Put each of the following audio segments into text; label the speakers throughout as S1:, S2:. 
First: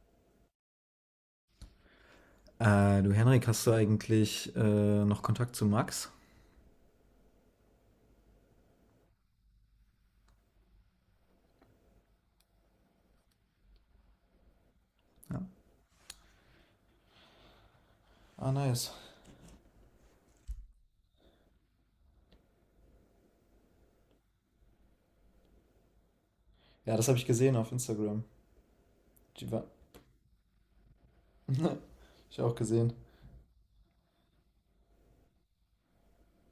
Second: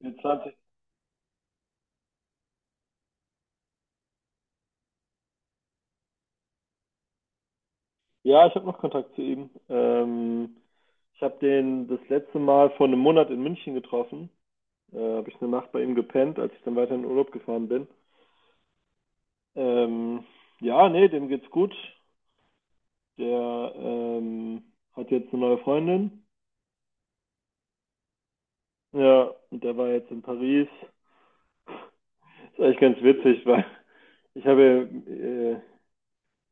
S1: Jetzt hatte
S2: Du Henrik, hast du eigentlich noch Kontakt zu Max?
S1: Ja, ich habe noch Kontakt zu ihm. Ich habe den das letzte Mal vor einem Monat in München getroffen. Habe
S2: Ja.
S1: ich eine Nacht bei ihm gepennt, als ich dann weiter in den Urlaub gefahren bin.
S2: Ah, nice.
S1: Ähm, ja, nee, dem geht's gut. Der hat jetzt eine neue Freundin.
S2: Ja, das habe ich gesehen auf Instagram.
S1: Ja,
S2: Die war.
S1: und der war jetzt in Paris.
S2: Hab ich
S1: Das
S2: auch
S1: ist eigentlich
S2: gesehen.
S1: ganz witzig, weil ich habe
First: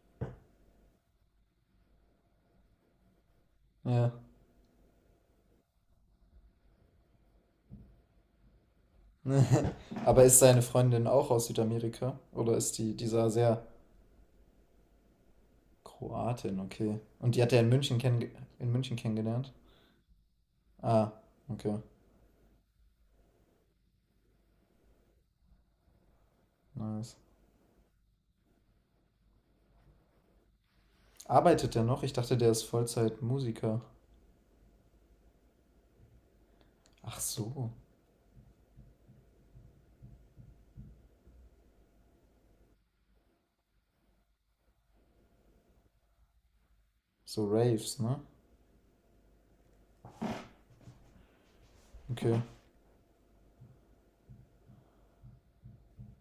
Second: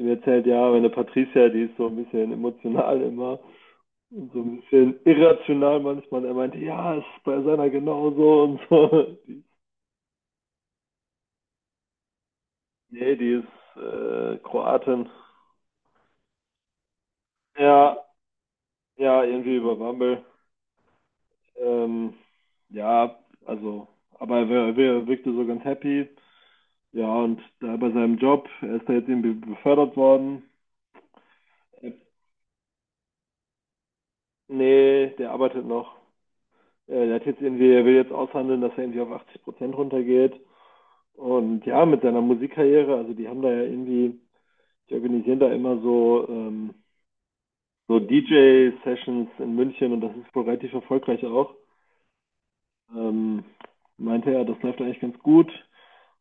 S1: ihm erzählt, ja, meine Patricia, die ist so ein bisschen emotional immer,
S2: Ja.
S1: so ein bisschen irrational manchmal. Er meinte, ja, ist bei seiner genauso und so.
S2: Aber ist seine Freundin auch aus Südamerika? Oder ist die
S1: Nee,
S2: dieser
S1: die
S2: sehr
S1: ist Kroatin.
S2: Kroatin, okay. Und die hat er in München,
S1: Ja,
S2: in München
S1: ja,
S2: kennengelernt?
S1: irgendwie über Bumble.
S2: Ah, okay.
S1: Ähm, ja, also, aber er, wirkte so ganz happy. Ja,
S2: Nice.
S1: und da bei seinem Job, er ist da jetzt irgendwie befördert worden.
S2: Arbeitet der
S1: Äh,
S2: noch? Ich dachte, der ist Vollzeit-Musiker.
S1: Nee, der arbeitet noch. Er Der
S2: Ach
S1: hat jetzt
S2: so.
S1: irgendwie, er will jetzt aushandeln, dass er irgendwie auf 80% runtergeht. Und ja, mit seiner Musikkarriere, also die haben da ja irgendwie die organisieren da immer so,
S2: So Raves,
S1: so
S2: ne?
S1: DJ-Sessions in München und das ist wohl relativ erfolgreich auch.
S2: Okay,
S1: Ähm, Meinte er, das läuft eigentlich ganz gut.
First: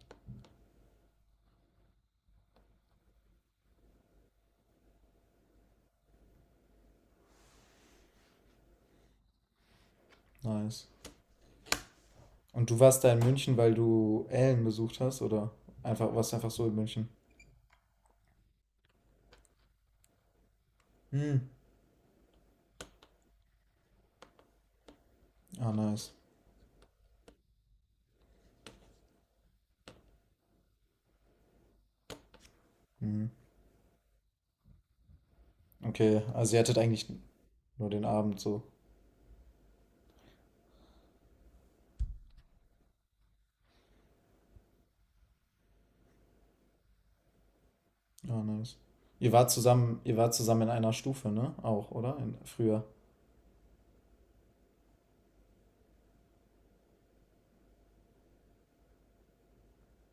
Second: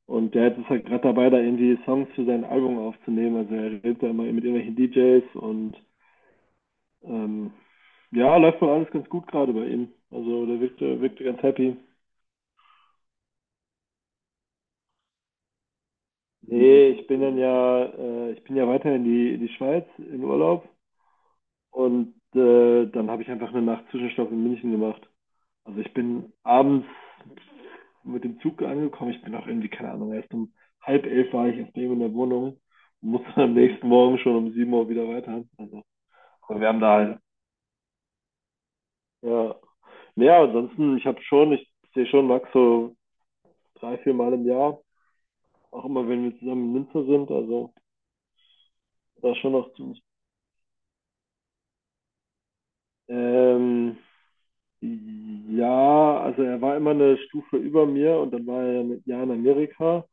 S1: Und der ist halt gerade dabei, da irgendwie Songs für sein Album aufzunehmen. Also er redet da immer mit irgendwelchen DJs und ähm, ja, läuft wohl alles ganz gut gerade bei ihm. Also der
S2: nice.
S1: wirkte ganz happy.
S2: Und du warst da in München, weil du Ellen besucht hast, oder? Einfach, warst du einfach so in
S1: Nee, ich
S2: München?
S1: bin dann ja, ich bin ja weiter in die Schweiz in Urlaub
S2: Hm.
S1: und dann habe ich einfach eine Nacht Zwischenstopp in München gemacht.
S2: Ah,
S1: Also ich
S2: nice.
S1: bin abends mit dem Zug angekommen. Ich bin auch irgendwie, keine Ahnung, erst um halb elf war ich erst eben in der Wohnung und
S2: Hm.
S1: musste dann am nächsten Morgen schon um 7 Uhr wieder weiter. Also,
S2: Okay, also ihr
S1: wir
S2: hattet
S1: haben da
S2: eigentlich
S1: halt.
S2: nur den Abend so.
S1: Ja. Naja, ansonsten, ich habe schon, ich sehe schon Max so drei, vier Mal im Jahr. Auch immer, wenn wir zusammen in Münster sind. Also,
S2: Ah, nice.
S1: da schon noch ziemlich.
S2: Ihr wart zusammen in einer Stufe, ne? Auch, oder? In, früher.
S1: Ähm, ja, also er war immer eine Stufe über mir und dann war er mit Jahr in Amerika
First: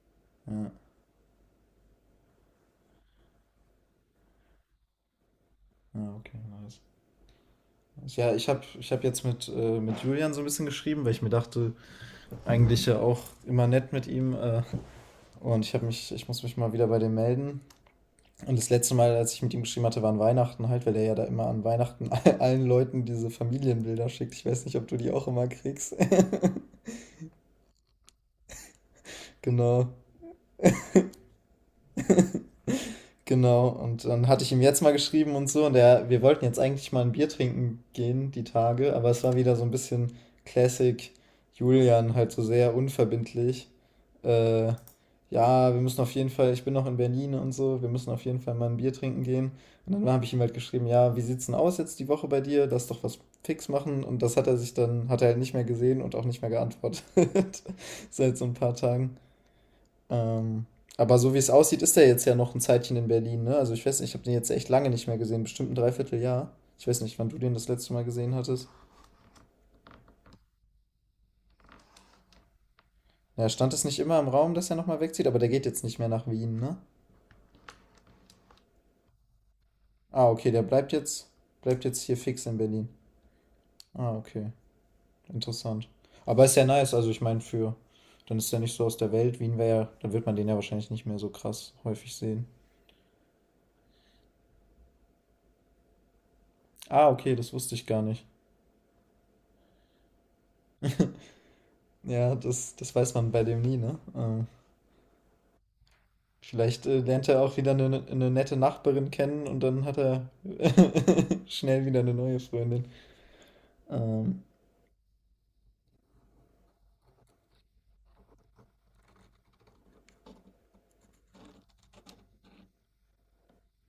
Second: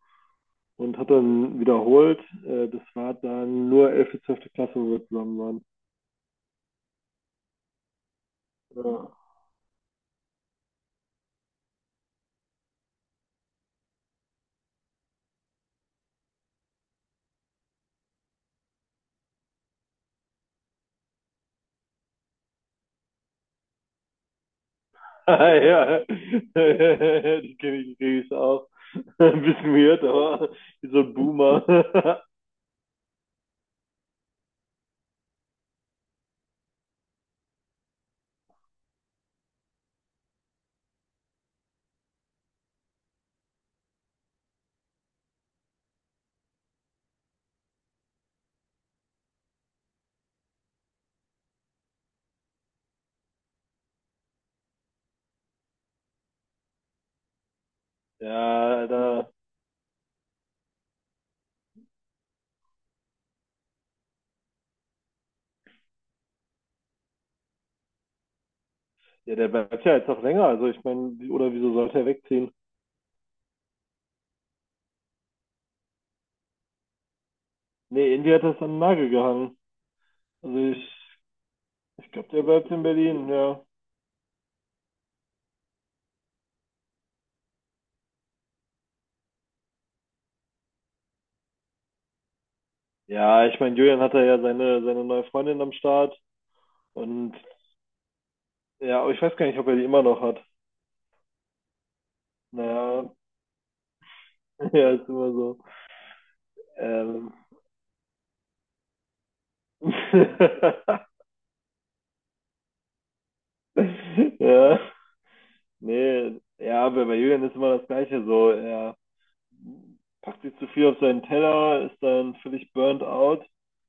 S2: Ja.
S1: und hat dann wiederholt. Das war dann nur 11. zwölfte Klasse, wo wir zusammen waren.
S2: Ja, okay, nice. Ja, ich habe
S1: Ja.
S2: ich hab jetzt mit Julian so ein bisschen geschrieben, weil ich mir dachte, eigentlich ja auch immer nett mit ihm. Und ich muss mich mal wieder bei dem melden. Und das letzte Mal, als ich mit ihm geschrieben hatte, war an Weihnachten halt, weil er ja da immer an Weihnachten allen Leuten diese Familienbilder schickt. Ich weiß nicht, ob du die auch immer kriegst.
S1: Ja, die kenne ich, die kenn ich auch. Ein bisschen
S2: Genau.
S1: weird, aber wie so ein Boomer.
S2: Genau, und dann hatte ich ihm jetzt mal geschrieben und so, und er, wir wollten jetzt eigentlich mal ein Bier trinken gehen, die Tage, aber es war wieder so ein bisschen Classic Julian, halt so sehr unverbindlich. Äh, ja, wir müssen auf jeden Fall, ich bin noch in Berlin und so, wir müssen auf jeden Fall mal ein Bier trinken gehen. Und dann habe ich ihm halt geschrieben, ja, wie sieht's denn aus jetzt die Woche bei dir? Lass doch was fix machen. Und das hat er sich dann, hat er halt nicht mehr gesehen und auch nicht mehr geantwortet. Seit so ein paar
S1: Ja,
S2: Tagen.
S1: Alter.
S2: Ähm, aber so wie es aussieht, ist er jetzt ja noch ein Zeitchen in Berlin, ne? Also ich weiß nicht, ich habe den jetzt echt lange nicht mehr gesehen, bestimmt ein Dreivierteljahr. Ich weiß nicht, wann du den das letzte Mal gesehen hattest.
S1: Ja, der bleibt ja jetzt auch länger. Also ich meine, oder wieso sollte er wegziehen?
S2: Ja, stand es nicht immer im Raum, dass er nochmal wegzieht, aber der geht jetzt nicht mehr nach Wien, ne?
S1: Nee, Indy hat das an den Nagel gehangen.
S2: Ah, okay,
S1: Also
S2: der
S1: ich,
S2: bleibt jetzt
S1: ich
S2: hier
S1: glaube, der
S2: fix in
S1: bleibt in
S2: Berlin.
S1: Berlin, ja.
S2: Ah, okay, interessant. Aber ist ja nice, also ich meine, für, dann ist er nicht so aus der Welt. Wien wäre ja, dann wird man den ja wahrscheinlich nicht mehr so krass häufig sehen.
S1: Ja, ich meine, Julian hatte ja seine neue Freundin am Start.
S2: Ah,
S1: Und
S2: okay, das wusste ich gar nicht.
S1: ja, aber ich weiß gar nicht, ob er die immer noch hat.
S2: Ja, das, das
S1: Naja,
S2: weiß man bei dem nie, ne?
S1: ja, ist immer so.
S2: Vielleicht lernt
S1: Ähm.
S2: er auch wieder eine nette Nachbarin kennen und dann hat er schnell wieder eine neue Freundin. Ähm,
S1: Ja. Nee, ja, bei Julian ist immer das Gleiche so. Er packt sich zu viel auf seinen Teller, ist dann völlig burnt out,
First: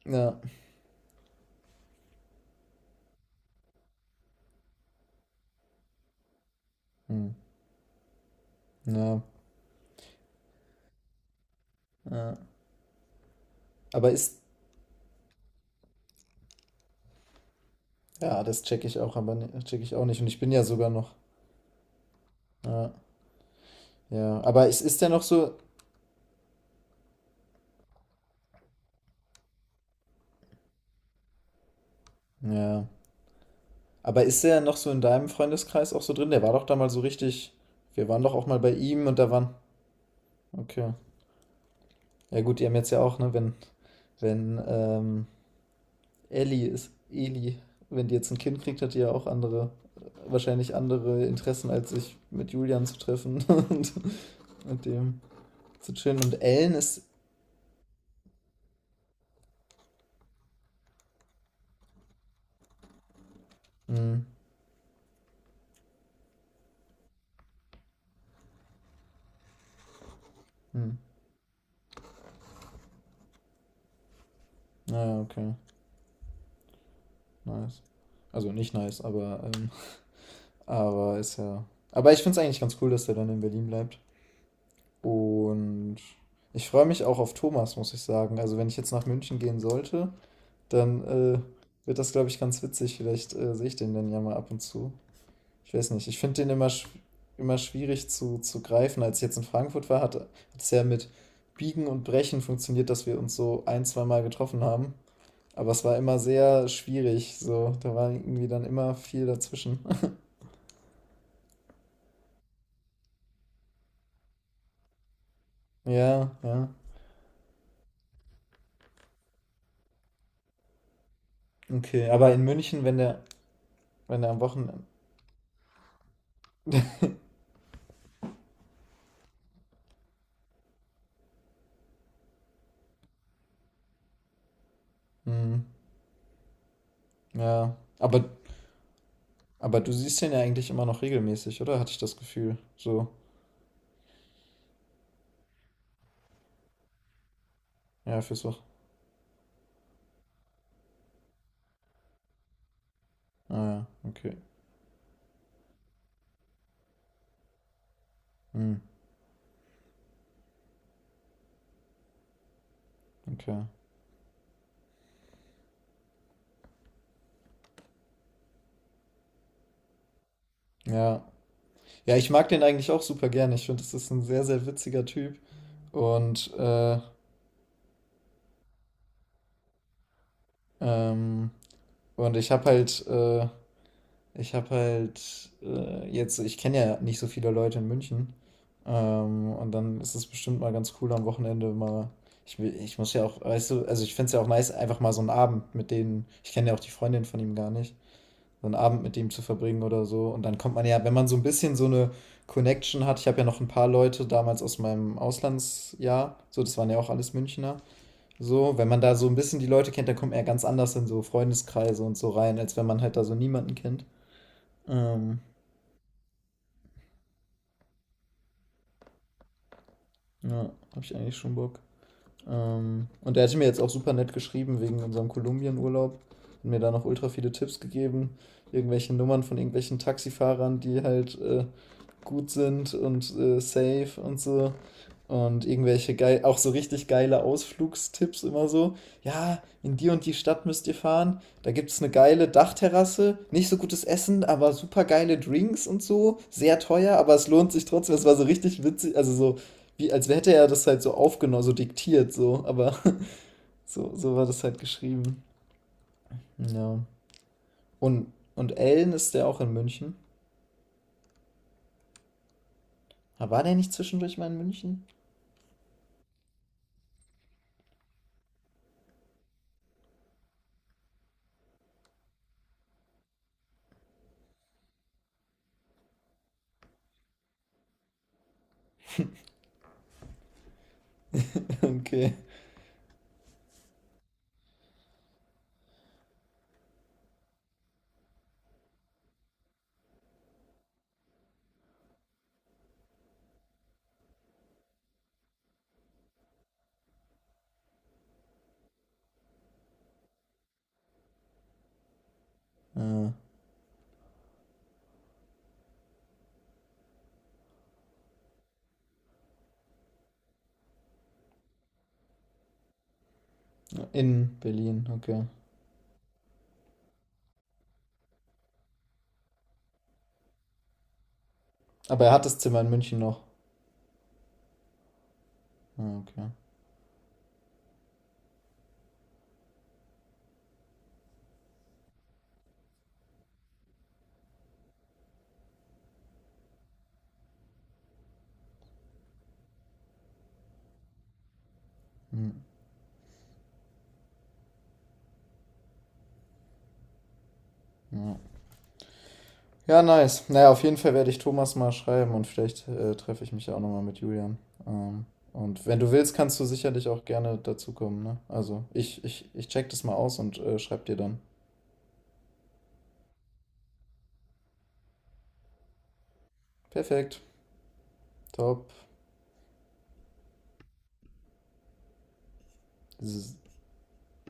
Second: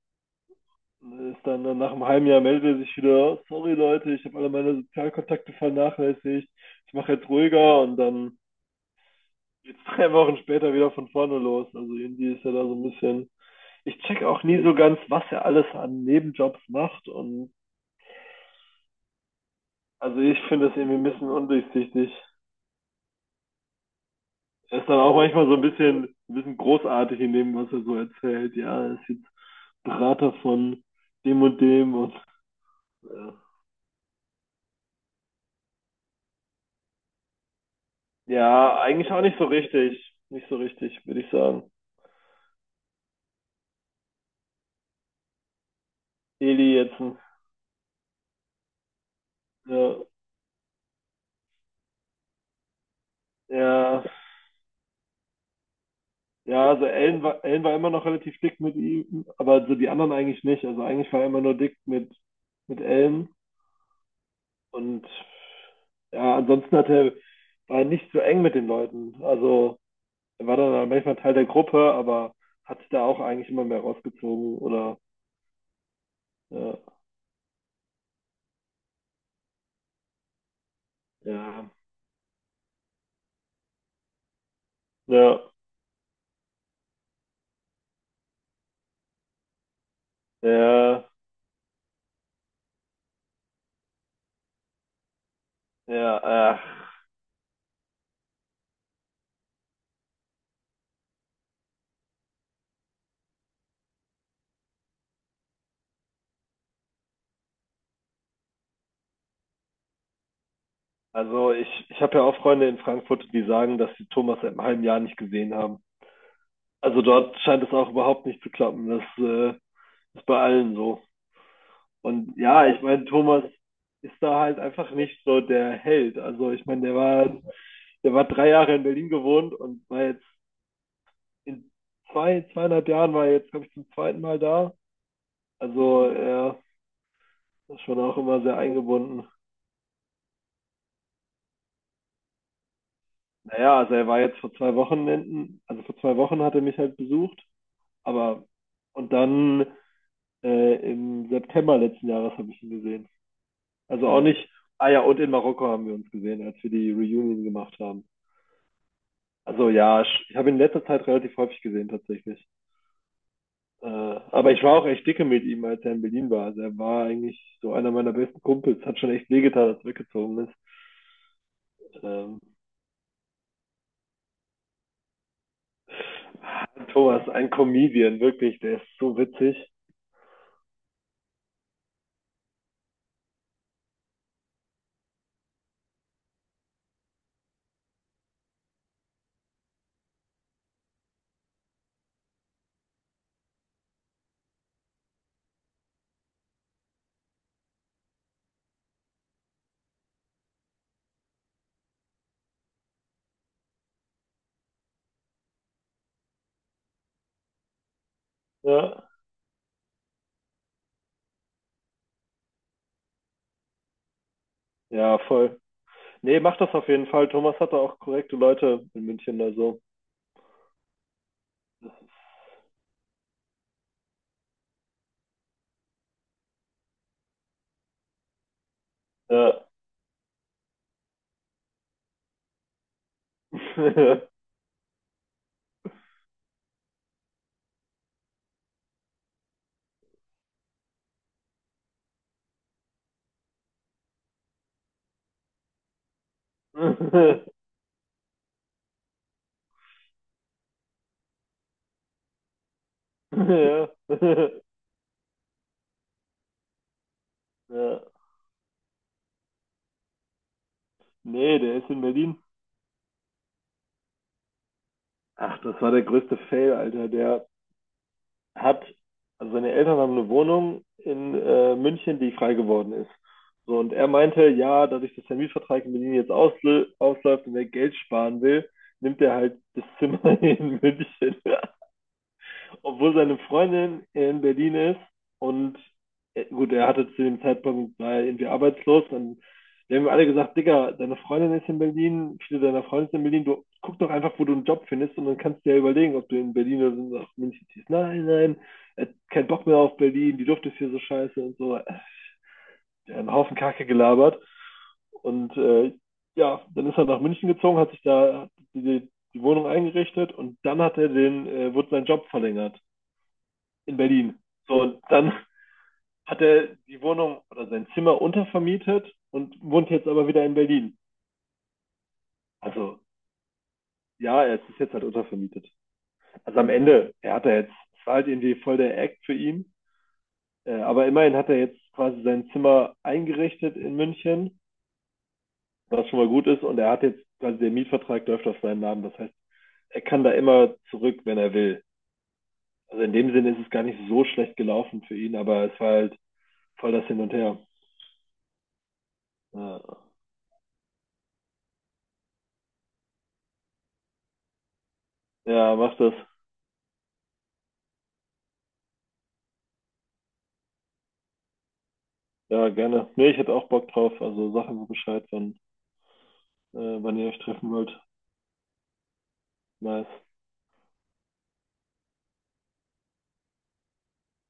S2: ja.
S1: ist dann nach einem halben Jahr meldet er sich wieder, sorry Leute, ich habe alle meine Sozialkontakte vernachlässigt, ich mache
S2: Hm.
S1: jetzt ruhiger und dann
S2: Ja.
S1: jetzt 3 Wochen später wieder von vorne los. Also irgendwie
S2: Ja.
S1: ist er da so ein bisschen. Ich
S2: Aber
S1: check
S2: ist.
S1: auch nie so ganz, was er alles an Nebenjobs macht und
S2: Ja, das checke ich auch, aber ne, check ich auch nicht.
S1: also
S2: Und
S1: ich
S2: ich bin ja
S1: finde das
S2: sogar
S1: irgendwie ein
S2: noch.
S1: bisschen undurchsichtig.
S2: Ja. Ja. Aber ist,
S1: Er ist dann
S2: ist der
S1: auch
S2: noch
S1: manchmal
S2: so.
S1: so ein bisschen großartig in dem, was er so erzählt. Ja, er ist jetzt Berater von dem und dem und
S2: Ja.
S1: ja.
S2: Aber ist der noch so in deinem Freundeskreis auch so drin? Der war doch da mal so richtig. Wir waren doch auch mal bei
S1: Ja,
S2: ihm
S1: eigentlich
S2: und
S1: auch
S2: da
S1: nicht so
S2: waren.
S1: richtig. Nicht so
S2: Okay.
S1: richtig, würde ich sagen.
S2: Ja gut, die haben jetzt ja auch, ne, wenn, wenn, ähm, Ellie
S1: Eli
S2: ist
S1: jetzt.
S2: Eli. Wenn die jetzt ein Kind kriegt, hat die ja auch andere,
S1: Ja,
S2: wahrscheinlich andere Interessen, als sich mit Julian zu treffen und
S1: ja,
S2: mit dem zu chillen. Und
S1: ja,
S2: Ellen
S1: also
S2: ist.
S1: Ellen war immer noch relativ dick mit ihm, aber so die anderen eigentlich nicht. Also eigentlich war er immer nur dick mit Ellen.
S2: Hm,
S1: Und ja, ansonsten hat er, war er nicht so eng mit den Leuten. Also er war dann
S2: hm.
S1: manchmal Teil der Gruppe, aber hat sich da auch eigentlich immer mehr rausgezogen oder
S2: Naja, okay.
S1: ja,
S2: Nice. Also nicht nice, aber ist ja.
S1: ja,
S2: Aber ich finde es eigentlich ganz cool, dass der dann in Berlin bleibt.
S1: ja,
S2: Und ich freue mich auch auf Thomas, muss ich sagen. Also wenn ich jetzt nach München gehen sollte, dann
S1: ja,
S2: wird das, glaube ich, ganz witzig. Vielleicht sehe ich den dann ja mal ab und zu. Ich weiß nicht, ich finde den
S1: ja.
S2: immer, immer schwierig zu greifen. Als ich jetzt in Frankfurt war, hat es ja mit Biegen und Brechen funktioniert, dass wir uns so ein, zwei Mal getroffen haben. Aber es war immer sehr schwierig, so. Da war irgendwie dann immer viel dazwischen.
S1: Also ich habe ja auch Freunde in Frankfurt, die sagen, dass sie Thomas seit einem halben Jahr nicht gesehen haben.
S2: Ja, ja.
S1: Also dort scheint es auch überhaupt nicht zu klappen. Das ist bei allen so.
S2: Okay, aber
S1: Und
S2: in
S1: ja, ich
S2: München, wenn
S1: meine,
S2: der,
S1: Thomas ist
S2: wenn der am
S1: da halt
S2: Wochenende.
S1: einfach nicht so der Held. Also ich meine, der war 3 Jahre in Berlin gewohnt und war jetzt in zwei, zweieinhalb Jahren war er jetzt, glaube ich, zum zweiten Mal da.
S2: Hm,
S1: Also er
S2: ja.
S1: ist schon auch immer sehr eingebunden.
S2: Aber du siehst den ja eigentlich immer noch regelmäßig, oder? Hatte ich das Gefühl. So.
S1: Naja, also er war jetzt vor 2 Wochenenden, also vor 2 Wochen hat er mich halt besucht,
S2: Ja, fürs
S1: aber
S2: Wochenende.
S1: und dann im September letzten Jahres habe ich ihn gesehen.
S2: Ah
S1: Also
S2: ja,
S1: auch
S2: okay.
S1: nicht, ah ja, und in Marokko haben wir uns gesehen, als wir die Reunion gemacht haben.
S2: Hm,
S1: Also ja, ich habe ihn in letzter Zeit relativ häufig gesehen tatsächlich.
S2: okay.
S1: Äh, aber ich war auch echt dicke mit ihm, als er in Berlin war. Also er war eigentlich so einer meiner besten Kumpels. Hat schon echt wehgetan, als er weggezogen ist.
S2: Ja. Ja, ich
S1: Ähm,
S2: mag den eigentlich auch super gerne. Ich finde, das ist ein sehr, sehr witziger Typ. Und, äh,
S1: Thomas, ein Comedian, wirklich, der ist so witzig.
S2: ähm, und ich habe halt jetzt, ich kenne ja nicht so viele Leute in München. Und dann ist es bestimmt mal ganz cool am Wochenende mal. Ich muss ja auch, weißt du, also ich finde es ja auch nice, einfach mal so einen Abend mit denen. Ich kenne ja auch die Freundin von ihm gar nicht. So einen Abend mit ihm zu verbringen oder so. Und dann kommt man ja, wenn man so ein bisschen so eine Connection hat, ich habe ja noch ein paar Leute damals aus meinem Auslandsjahr, so, das waren ja auch alles Münchner. So, wenn man
S1: Ja,
S2: da so ein bisschen die Leute kennt, dann kommt man ja ganz anders in so Freundeskreise und so rein, als wenn man halt da so niemanden kennt.
S1: ja,
S2: Ähm,
S1: voll. Nee, mach das auf jeden Fall. Thomas hat da auch korrekte Leute in München, also.
S2: ja, habe ich eigentlich schon Bock. Und er hat mir jetzt auch super nett geschrieben wegen unserem Kolumbien-Urlaub. Hat mir da noch ultra viele Tipps gegeben. Irgendwelche Nummern von
S1: Ja.
S2: irgendwelchen Taxifahrern, die halt gut sind und safe und so. Und irgendwelche geil, auch so richtig geile Ausflugstipps immer so. Ja, in die und die Stadt müsst ihr fahren. Da gibt es eine geile Dachterrasse. Nicht so gutes Essen, aber super geile Drinks und so. Sehr teuer, aber es lohnt sich trotzdem. Es war so richtig witzig, also so wie, als hätte er das halt so aufgenommen, so diktiert, so, aber
S1: Ja.
S2: so, so war das halt geschrieben. Ja.
S1: Ja.
S2: Und Ellen ist der auch in München?
S1: Nee, der ist in Berlin.
S2: Ah, war der nicht zwischendurch mal in München?
S1: Ach, das war der größte Fail, Alter. Der hat, also seine Eltern haben eine Wohnung in München, die frei geworden ist. So, und er meinte, ja, dadurch, dass der Mietvertrag in Berlin jetzt ausläuft und er Geld sparen will, nimmt er halt das Zimmer in München. Ja,
S2: Okay.
S1: obwohl seine Freundin in Berlin ist und gut, er hatte zu dem Zeitpunkt war er irgendwie arbeitslos, dann die haben mir alle gesagt, Digga, deine Freundin ist in Berlin, viele deiner Freunde sind in Berlin, du guck doch einfach, wo du einen Job findest und dann kannst du dir überlegen, ob du in Berlin oder so nach München ziehst. Nein, nein, er hat keinen Bock mehr auf Berlin, die Luft ist hier so scheiße und so. Der hat
S2: Ah,
S1: einen Haufen Kacke gelabert und ja, dann ist er nach München gezogen, hat sich da die Wohnung eingerichtet und dann hat er den, wurde sein Job verlängert in Berlin.
S2: in Berlin,
S1: So, dann
S2: okay.
S1: hat er die Wohnung oder sein Zimmer untervermietet und wohnt jetzt aber wieder in Berlin.
S2: Aber er hat das Zimmer in
S1: Also
S2: München noch.
S1: ja, es ist jetzt halt untervermietet.
S2: Ah, okay.
S1: Also am Ende, er hat er jetzt, es war halt irgendwie voll der Act für ihn. Aber immerhin hat er jetzt quasi sein Zimmer eingerichtet in München, was schon mal gut ist. Und er hat jetzt quasi der Mietvertrag läuft auf seinen Namen. Das heißt, er kann da immer zurück, wenn er will.
S2: Hm,
S1: Also in dem Sinne ist es gar nicht so schlecht gelaufen für ihn, aber es war halt voll das Hin und Her.
S2: ja. Ja,
S1: Ja,
S2: nice. Naja, auf jeden Fall werde ich Thomas mal schreiben und vielleicht treffe ich mich ja auch nochmal mit Julian. Ähm,
S1: ja
S2: und
S1: mach
S2: wenn du
S1: das.
S2: willst, kannst du sicherlich auch gerne dazukommen, ne? Also, ich check das mal aus und schreib dir dann.
S1: Ja, gerne. Nee, ich hätte auch Bock drauf. Also sag mir Bescheid, wann, wann ihr euch
S2: Perfekt.
S1: treffen wollt.
S2: Top.
S1: Nice.